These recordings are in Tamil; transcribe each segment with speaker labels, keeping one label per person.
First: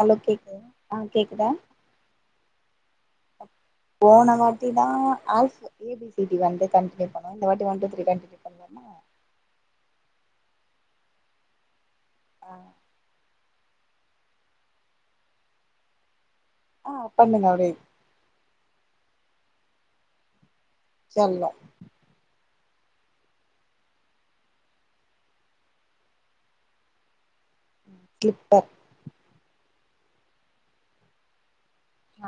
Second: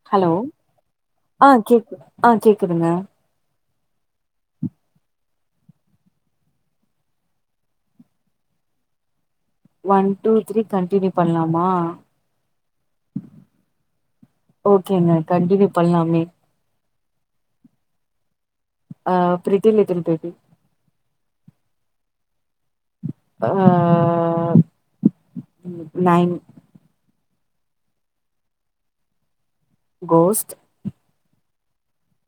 Speaker 1: ஹலோ கேக்குது ஆ கேக்குதா
Speaker 2: கேக்கு ஆ கேக்குதுங்க
Speaker 1: போன வாட்டி தா all A B C D வந்து கண்டினியூ பண்ண இந்த வாட்டி ஒ டு த்ரி கண்டினியூ ப
Speaker 2: ஒன் டூ த்ரீ கண்டினியூ பண்லாமா
Speaker 1: ஆ
Speaker 2: ஓகேங்க கண்டினியூ பண்லாமே
Speaker 1: ஆ பண்ணுங்க அப்டியே
Speaker 2: ஆ பிரீட்டில் லிட்டில் பேபி
Speaker 1: செல்லே
Speaker 2: ஆ nine
Speaker 1: clipper
Speaker 2: ghost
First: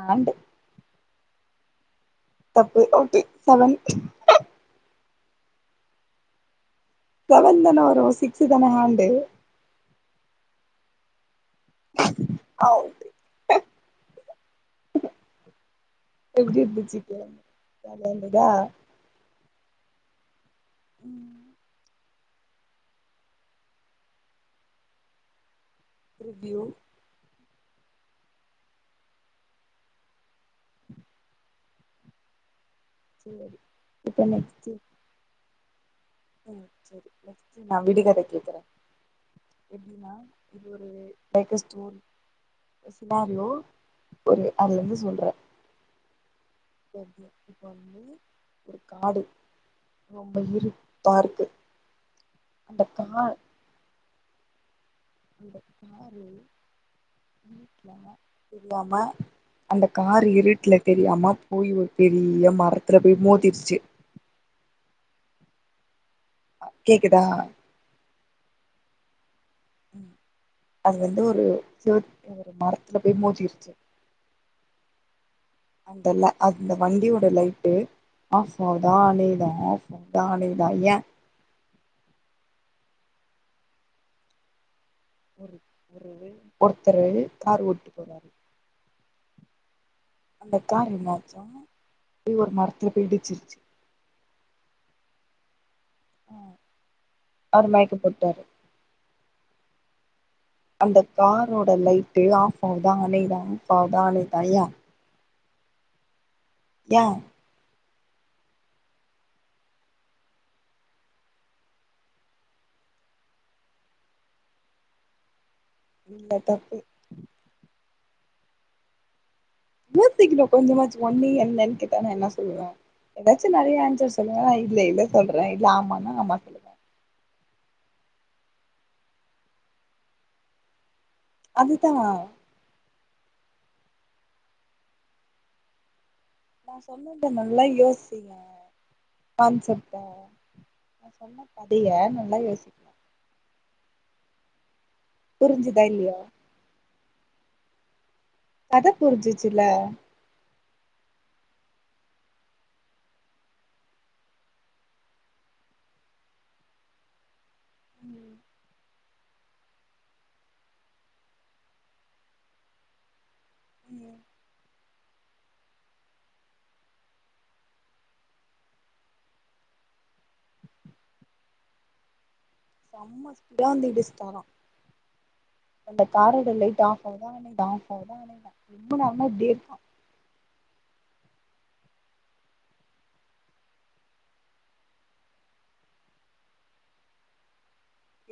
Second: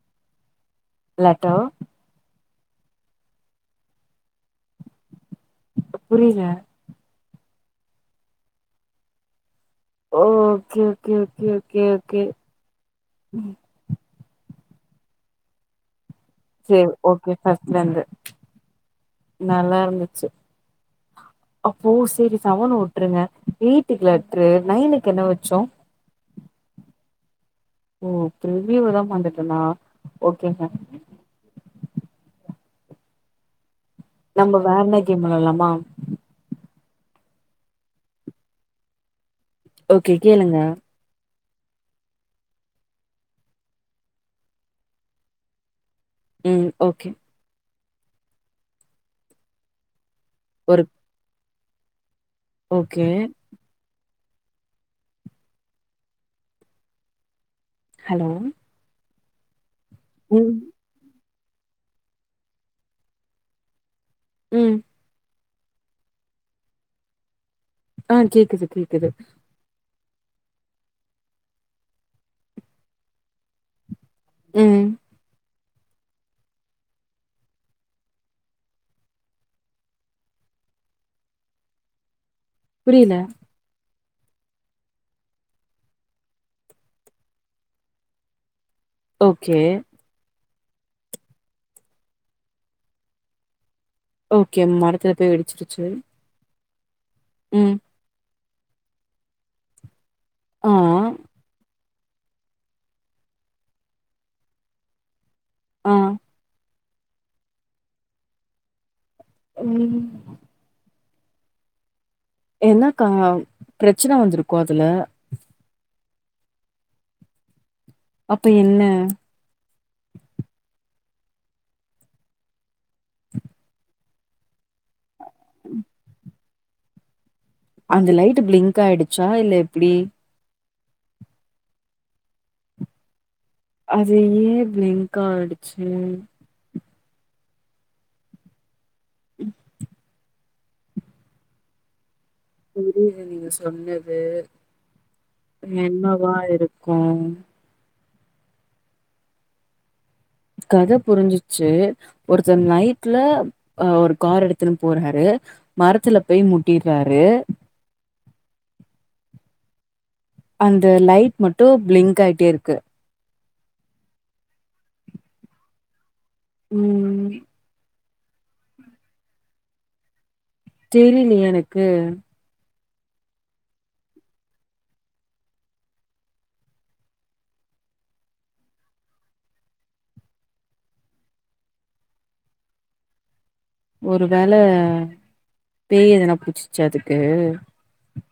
Speaker 1: hunt
Speaker 2: letter
Speaker 1: தப்பு ஓகே செவன்
Speaker 2: புரியல
Speaker 1: செவன் தான வரு சிக்ஸ்சு தான ஹேண்டு
Speaker 2: ஓ okay okay okay okay okay
Speaker 1: out
Speaker 2: ம்
Speaker 1: எப்டி
Speaker 2: சே
Speaker 1: இருந்துச்சு
Speaker 2: ஓகே
Speaker 1: கேளுங்க
Speaker 2: ஃபர்ஸ்ட்லந்து
Speaker 1: ஜாலியா இருந்ததா
Speaker 2: நல்லாருந்துச்சு
Speaker 1: ம்
Speaker 2: அப்போ செரி செவன உட்டுருங்க எயிட்டுக்கு லெட்ரு நைனுக்கு என்ன வச்சோ
Speaker 1: ப்பிரிவ்யூ
Speaker 2: ஓ பிரிவியூவ தா மறந்துட்டேன்னா ஓகேங்க
Speaker 1: செரி
Speaker 2: நம்ம வேற என்ன கேம் வெல்லலாமா
Speaker 1: ம் செரி நெக்ஸ்ட் நா விடுகத கேக்குற எப்டின்னா
Speaker 2: ஓகே கேளுங்க
Speaker 1: இது ஒரு லைக் அ ஸ்டோரி சினாரியோ ஒரு அதுலருந்து சொல்ற
Speaker 2: ம் ஓகே
Speaker 1: [inaudible] இப்ப வந்து ஒரு காடு ரொம்ப இரு
Speaker 2: ஒரு
Speaker 1: டாருக்கு அந்த
Speaker 2: ஓகே
Speaker 1: கா அந்த காரு இருட்ல
Speaker 2: ஹலோ
Speaker 1: [unintelligible] அந்த கார்
Speaker 2: ம்
Speaker 1: இருட்ல தெரியாம போய் ஒரு பெரிய மரத்தில போய் மோதிருச்சு
Speaker 2: ம்
Speaker 1: கேக்குதா
Speaker 2: ஆ கேக்குது கேக்குது
Speaker 1: ம் அது வந்து ஒரு சேவ் ஒரு மரத்துல போய் மோதிருச்சு
Speaker 2: ம்
Speaker 1: [unintelligible] அந்த வண்டியோட லைட்டு ஆஃப் ஆதா அணையுத ஆஃப் ஆதா அணையுத ஏன்
Speaker 2: புரியல
Speaker 1: ஒரு ஒரு ஒருத்தரு கார் ஓட்டு போறாரு
Speaker 2: ஓகே
Speaker 1: அந்த கார் என்னாச்ச போய் ஒரு மரத்துல போயி இடிச்சிருச்சு
Speaker 2: ஓகே மரத்துல போய் வெடிச்சிருச்சு
Speaker 1: அவர் மயக்கபோட்டாரு
Speaker 2: ஆ
Speaker 1: அந்த காரோட லைட்டு ஆஃப் ஆகுதா அணையுதா ஆஃப் ஆகுதான அணையுதா யா
Speaker 2: ஆ
Speaker 1: யா
Speaker 2: ம் என்ன கா பிரச்சனை வந்துருக்கு அதுல
Speaker 1: இல்ல தப்பு
Speaker 2: அப்ப என்ன
Speaker 1: யோசிக்கணு கொஞ்சமாச்சு ஓன்னே என்னன்னு கேட்டானா என்ன சொல்லுவ ஏதாச்சு நெறைய ஆன்சர் சொல்லுவ இல்ல இல்ல சொல்றே இல்ல ஆமானா ஆமா சொல்லுவே
Speaker 2: அந்த லைட்டு பிளிங்க் ஆயிடுச்சா இல்ல எப்டி
Speaker 1: அதுதா
Speaker 2: அது ஏ பிளிங்க் ஆடுச்சு
Speaker 1: நா சொன்னல்ல நல்லா யோசி அ கான்செப்ட நா சொன்ன கதயை நல்லா யோசி
Speaker 2: புரியுது நீங்க சொன்னது
Speaker 1: புரிஞ்சுதா இல்லையா
Speaker 2: என்னவா இருக்கு
Speaker 1: கத புரிஞ்சுச்சுல்ல
Speaker 2: கத புரிஞ்சிச்சு ஒருத்தர் நைட்ல ஒரு கார் எடுத்துன்னு போறாரு மரத்துல போய் முட்டிறாரு
Speaker 1: ம்
Speaker 2: அந்த லைட் மட்டு பிளிங்க் ஆயிட்டே இருக்கு
Speaker 1: ம்
Speaker 2: ம் தெரிலியே எனக்கு
Speaker 1: செம்ம ஸ்பீடா வந்து இடிச்சுடாரா அந்த காரோட லைட் ஆஃப் ஆவுதா அனைதா ஆஃப் ஆவுதா அனைதா ரொம்ப நேரமா இப்டே இருக்கா
Speaker 2: ஒரு வேல பேய் எதனா பிடிச்சுச்சா அதுக்கு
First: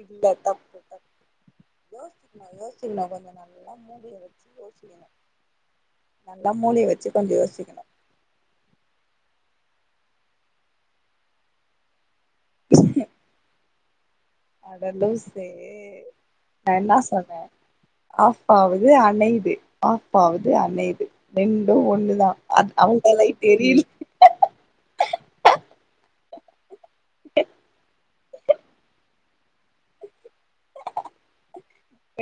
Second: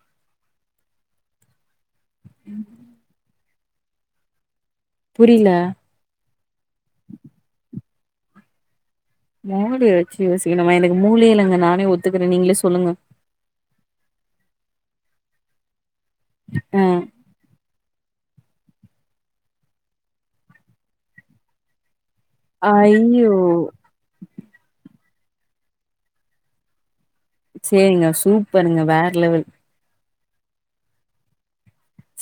Speaker 1: இல்ல தப்பு தப்பு யோசிகுனு யோ இன்னோ கொஞ்சோ நல்லா மூடியை வச்சு யோசிக்குணு
Speaker 2: புரில
Speaker 1: நல்லா மூளையை வச்சு கொஞ்சோ யோசிக்குணு
Speaker 2: மூடிய வச்சு யோசிக்குணும்மா எனக்கு மூளையே இல்லங்க நானே ஒத்துக்குறே நீங்களே சொல்லுங்க
Speaker 1: அட லூசே நா
Speaker 2: அ
Speaker 1: என்னா சொன்ன ஆஃப் ஆவுது அனையிது ஆஃப் ஆவுது அனையிது ரெண்டு ஒண்ணுதா அந் அந்த
Speaker 2: ஐயோ
Speaker 1: லைட் எரி
Speaker 2: சேரிங்க சூப்பருங்க வேற லெவல்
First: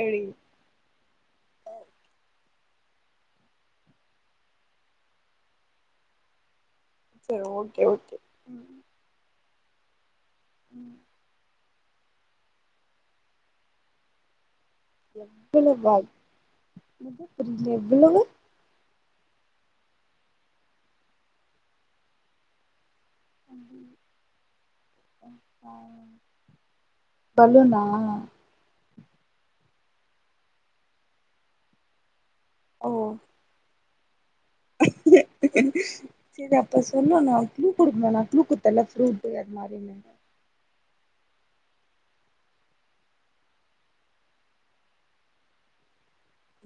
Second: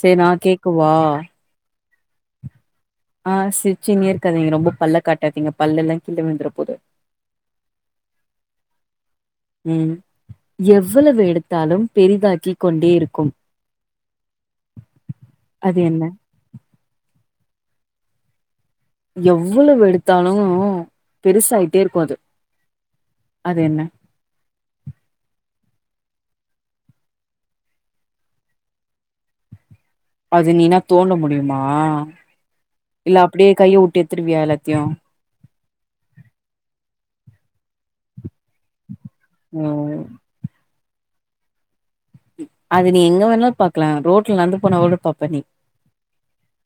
Speaker 2: சேர் நா கேக்கவா ஆ சிரிச்சின்னே இருக்காதீங்க ரொம்ப பல்ல காட்டாதீங்க பல்லெல்லா கிழ விழுந்துர போது
Speaker 1: செரி ஓகே ஓகே
Speaker 2: ம்
Speaker 1: ம்
Speaker 2: எவ்ளவு எடுத்தாலும் பெரிதாக்கி கொண்டே இருக்கும் [inaudible] அது என்ன
Speaker 1: எவ்ளவாய் புரிலே எவ்ளவு
Speaker 2: எவ்ளவு எடுத்தாலு பெருசாயிட்டே இருக்கு அது அது என்ன
Speaker 1: பலுனா
Speaker 2: அது நீ என்ன தோண்ட முடியுமா
Speaker 1: ஓ
Speaker 2: இல்ல அப்டியே கைய வுட்டு எத்துருவியா எல்லாத்
Speaker 1: சேரி அப்ப சொல்லோனு நா க்ளூ குடுக்குணு நா க்ளூ குடுத்தல்ல ஃப்ரூட் அது மாரின்னு
Speaker 2: ம் அது நீ எங்க வேணால் பாக்கலா ரோட்ல நடந்து போனா கூட பாப்ப நீ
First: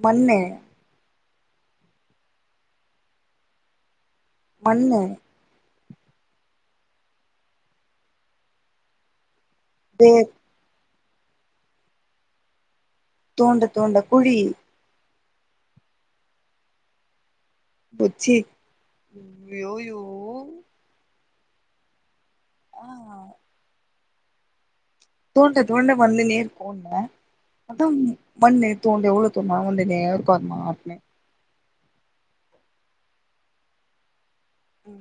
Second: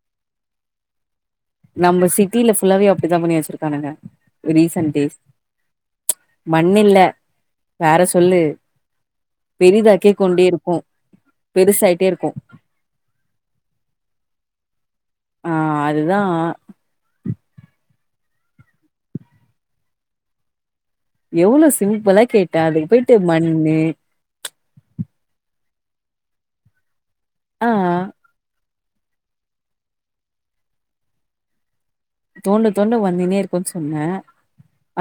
Speaker 1: மண்ணு
Speaker 2: நம்ம சிட்ல ஃபுல்லவே அப்டித்தா பண்ணி வச்சிருக்கானுங்க
Speaker 1: மண்ணு
Speaker 2: ரீசெண்ட் டேஸ் மண் இல்ல வேற சொல்லு
Speaker 1: அப்படியே
Speaker 2: பெரிதாகேக்குண்டே இருக்கு பெருசாய்டே இருக்கு
Speaker 1: தோண்ட தோண்ட குழி
Speaker 2: ஆ அதுதா
Speaker 1: ஓச்சி யோ யோ
Speaker 2: எவ்ளோ சிம்பிளா கேட்டே
Speaker 1: ஆ
Speaker 2: அதுக்கு போயிட்டு மண்ணு
Speaker 1: தோண்ட தோண்ட வந்துனே இருக்குன
Speaker 2: ஆ
Speaker 1: அதா மண்ணு தோண்ட எவளோ தோண்னாலு வந்துன்னே இருக்கு [inaudible]
Speaker 2: தோண்ட தோண்ட வந்துனே இருக்குன் சொன்ன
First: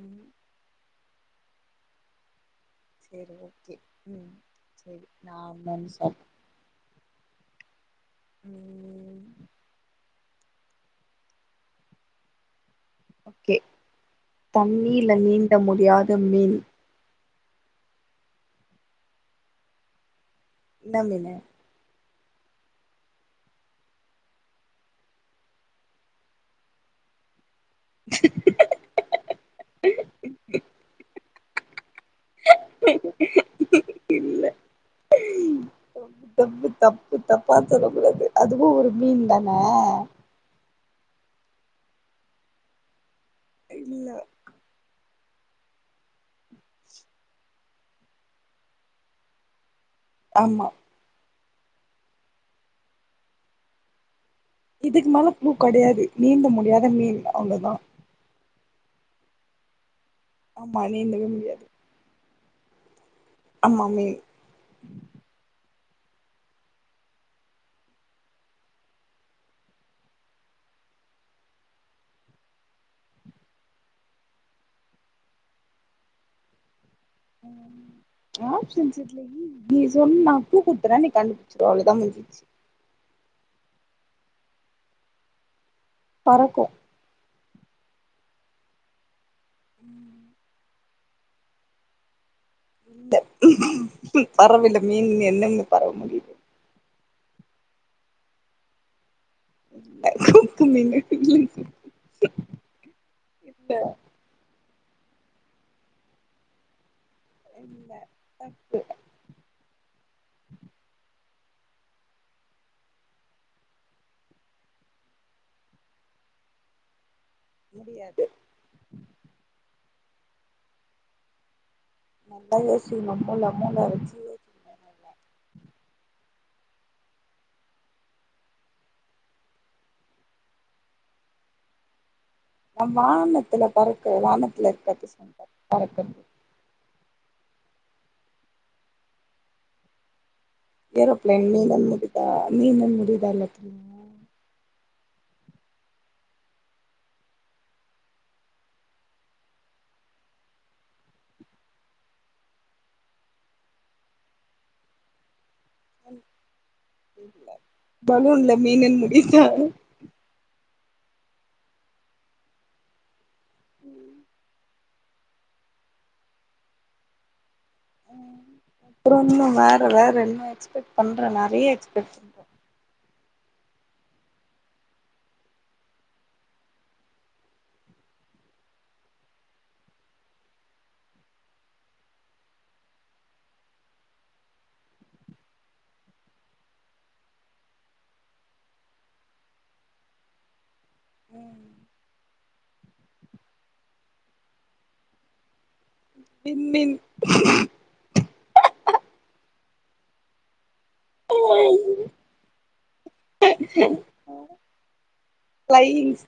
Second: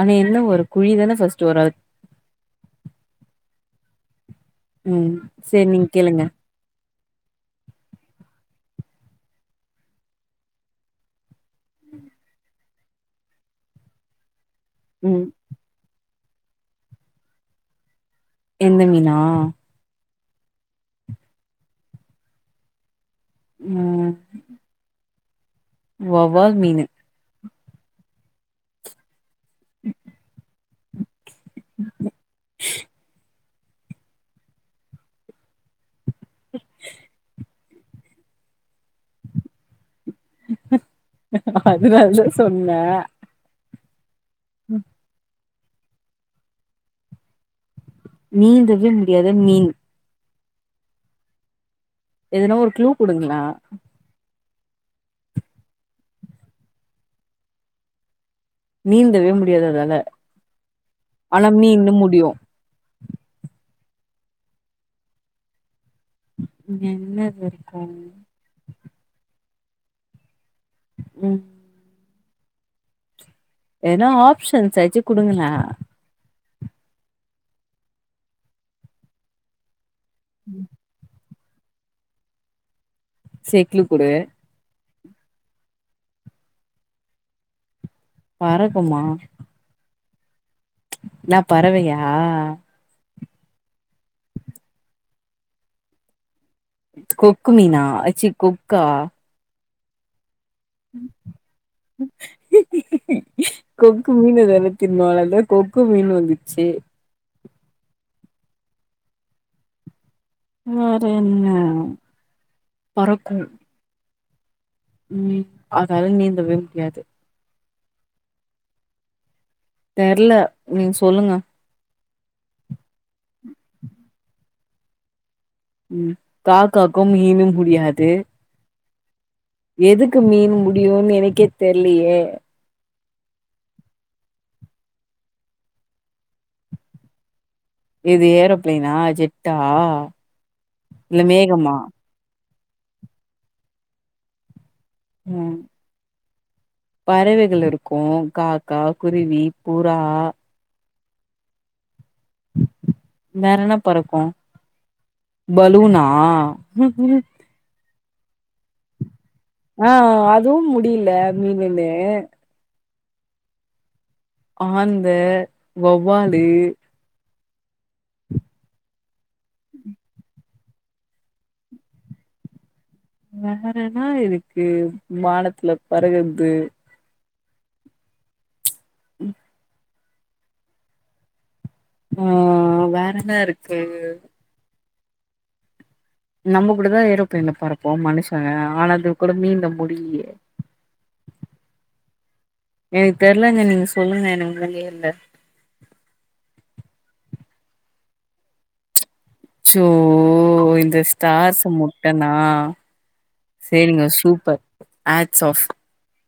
Speaker 2: ஆனா என்ன வரு குழிதானே ஃபர்ஸ்ட் வரு அ
Speaker 1: செரி ஓகே ம் சேரி
Speaker 2: ம்
Speaker 1: நா
Speaker 2: சேரி நீங்க
Speaker 1: ஒன்னு சொல்
Speaker 2: கேளுங்க
Speaker 1: ம்
Speaker 2: உம்
Speaker 1: ஒகே தண்ணீல
Speaker 2: ம்
Speaker 1: நீந்த முடியாத மீன்
Speaker 2: எந்த மீனா
Speaker 1: என்னா மீனு
Speaker 2: ம் வவ்வால் மீனு
Speaker 1: இல்ல ரொம்ப தப்பு தப்பா சொல்ல கூடாது அதுவு ஒரு மீன்தானே
Speaker 2: அதுனாலதா சொன்னே
Speaker 1: இல்ல
Speaker 2: ம் நீந்தவே முடியாத மீன்
Speaker 1: ஆமா
Speaker 2: எதுனா ஒரு க்ளூ குடுங்ளே
Speaker 1: இதுக்கு மேல க்ளு கெடையாது நீந்த முடியாத மீன் அவ்ளதா
Speaker 2: நீந்தவே முடியாது அதால
Speaker 1: ஆமா நீந்தவே
Speaker 2: ஆனா
Speaker 1: முடியாது
Speaker 2: மீன்னு முடியு
Speaker 1: ஆமா மே
Speaker 2: என்னது இருக்கு ம் எதுனா ஆப்ஷன்ஸ் ஆச்சு குடுங்களே
Speaker 1: ம் ஆப்ஷன்ஸ் இதுல ம் நீ சொல் நா க்ளு கு இப்பதா நீ கண்டுபுச்சது அவ்ளதா முஞ்சுச்சு
Speaker 2: சே க்ளு குடு
Speaker 1: பறக்கு
Speaker 2: பறக்குமா
Speaker 1: ம்
Speaker 2: இன்னா பறவையா
Speaker 1: பறவைல மீன் என்னன்னு பறவ முடிய
Speaker 2: கொக்கு மீனா அ சி கொக்கா
Speaker 1: கொக்கு மீனு இல்ல
Speaker 2: கு மீன் அதெல்லா தின்னோல்ல அதா கொக்கு மீன் வந்துச்சு
Speaker 1: [unintelligible]
Speaker 2: வேறென்ன பறக்கு ம் அதால நீந்தவே முடியாது
Speaker 1: முடியாது
Speaker 2: தெர்ல நீங் சொல்லுங்க
Speaker 1: நல்லா யோசி மூ மூள மூள வச்சி
Speaker 2: ம் காக்காகு மீனு முடியாது எதுக்கு மீனு முடியும்னு எனக்கே தெர்லையே
Speaker 1: நம் வானத்துல பறக்க வானத்துல இருக்கற்த சொன்ன பறக்கற்து
Speaker 2: இது ஏரோப்ளேனா ஜெட்டா இல்ல
Speaker 1: ஏரோப்ளேன்
Speaker 2: மேகமா
Speaker 1: மீன்ல முடிதா மீன்ல முடிதா [unintelligible]
Speaker 2: ம் பறவைகள் இருக்கும் காக்கா குருவி புறா வேற என்ன பறக்கு பலூனா
Speaker 1: பலூன்ல மீனுனு முடியுதா
Speaker 2: ஆ அதுவும் முடியில மீனுன்னு ஆந்த வவ்வாலு
Speaker 1: அப்றோமா வேற வேற இன்னும் எக்ஸ்பெக்ட் பண்ற நெறைய எக்ஸ்பெக்ட் பண்
Speaker 2: வேறென்னா இருக்கு வானத்துல பறக்குறது ம் ஆ வேறேன்னா இருக்கு நம்ம கூடதா ஏரோப்லேன்ல பறப்போ மனுஷங்க ஆனா அது கூட மீன்ல முடியிலியே
Speaker 1: ம்
Speaker 2: எனக்கு தெர்லங்க நீங்க சொல்லுங்க எனக்கு மூளையே இல்ல
Speaker 1: விண்மீன்
Speaker 2: ச்சோ இந்த ஸ்டார்ஸ முட்டனா சேரிங்க சூப்பர் ஹேட்ஸ்ஆஃப்
Speaker 1: ஐ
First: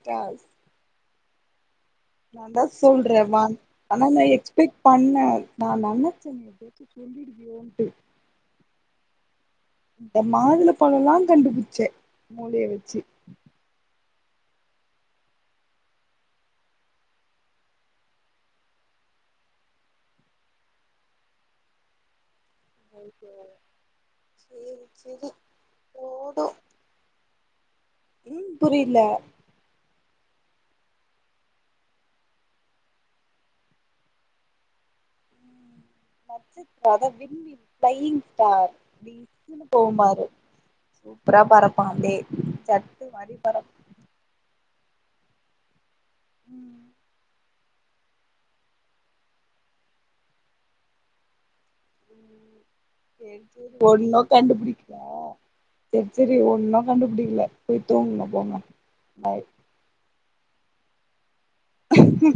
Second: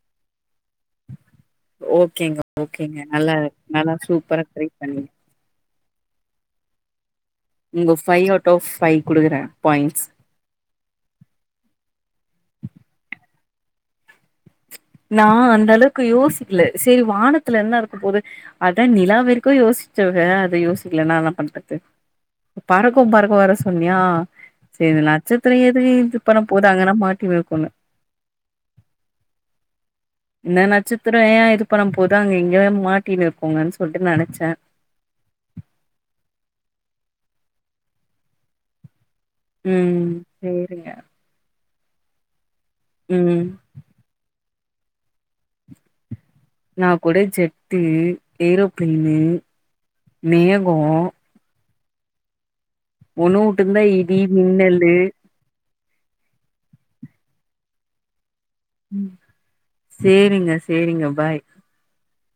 Speaker 1: கேல்ஸ்
Speaker 2: ஓ
Speaker 1: நாந்தா சொல்ற வா ஆனா நா
Speaker 2: சூப்பரா ட்ரை
Speaker 1: எக்ஸ்பெக்ட்
Speaker 2: பண்ணீங்க
Speaker 1: பண்ண நா நனைச்சே [inaudible] சொல்லிடுவியோ
Speaker 2: உங்க பை அவுட் ஆஃப் ஃபை குடுக்குறே பாயிண்ட்ஸ்
Speaker 1: இந்த மாதுள பழம்லா கண்டுபுச்சே மூளைய வச்சி
Speaker 2: நா அந்த அளவுக்கு யோசிக்ல சேரி வானத்துல என்ன இருக்க போது அதா நிலாவரிக்கு யோசிச்சவங்க அத யோசிக்லனா என்னா பண்றது பறக்கு பறக்கு வேற சொன்னியா சேரி அந்த நட்சத்திரோ ஏது இது பண்ண
Speaker 1: போது
Speaker 2: போதாங்க அங்கல்லா மாட்டி இருக்கொணு
Speaker 1: ம் புரியில
Speaker 2: என்ன நட்சத்திரோ ஏன் இது பண்ணபோது அங்க எங்கயாது மாட்டினு இருக்கோங்கன்னு சொல்லிட்டு நெனைச்சே
Speaker 1: நட்சத் அதா விண்மீன் பிளையிங் ஸ்டார் [inaudible] ம்
Speaker 2: ம்
Speaker 1: போம்பாரு
Speaker 2: சேரிங்க
Speaker 1: சூப்பரா பரப்பா [inaudible] ஜட்டு மாதிரி
Speaker 2: ம்
Speaker 1: பரப்
Speaker 2: நா கூட ஜெட்டு ஏரோப்ளைனு மேககோ
Speaker 1: செரி
Speaker 2: ஒன்னு
Speaker 1: சேரி
Speaker 2: வுட்டுருந்தா இடி
Speaker 1: ஒன்னு
Speaker 2: மின்னலு
Speaker 1: கண்டுபுடிக்கில சேரி சேரி ஒன்னு கண்டுபிடிக்கல போய் தூங்குங்க போங்க பாய்
Speaker 2: சேரிங்க சைரிங்க பாய்
Speaker 1: போங்க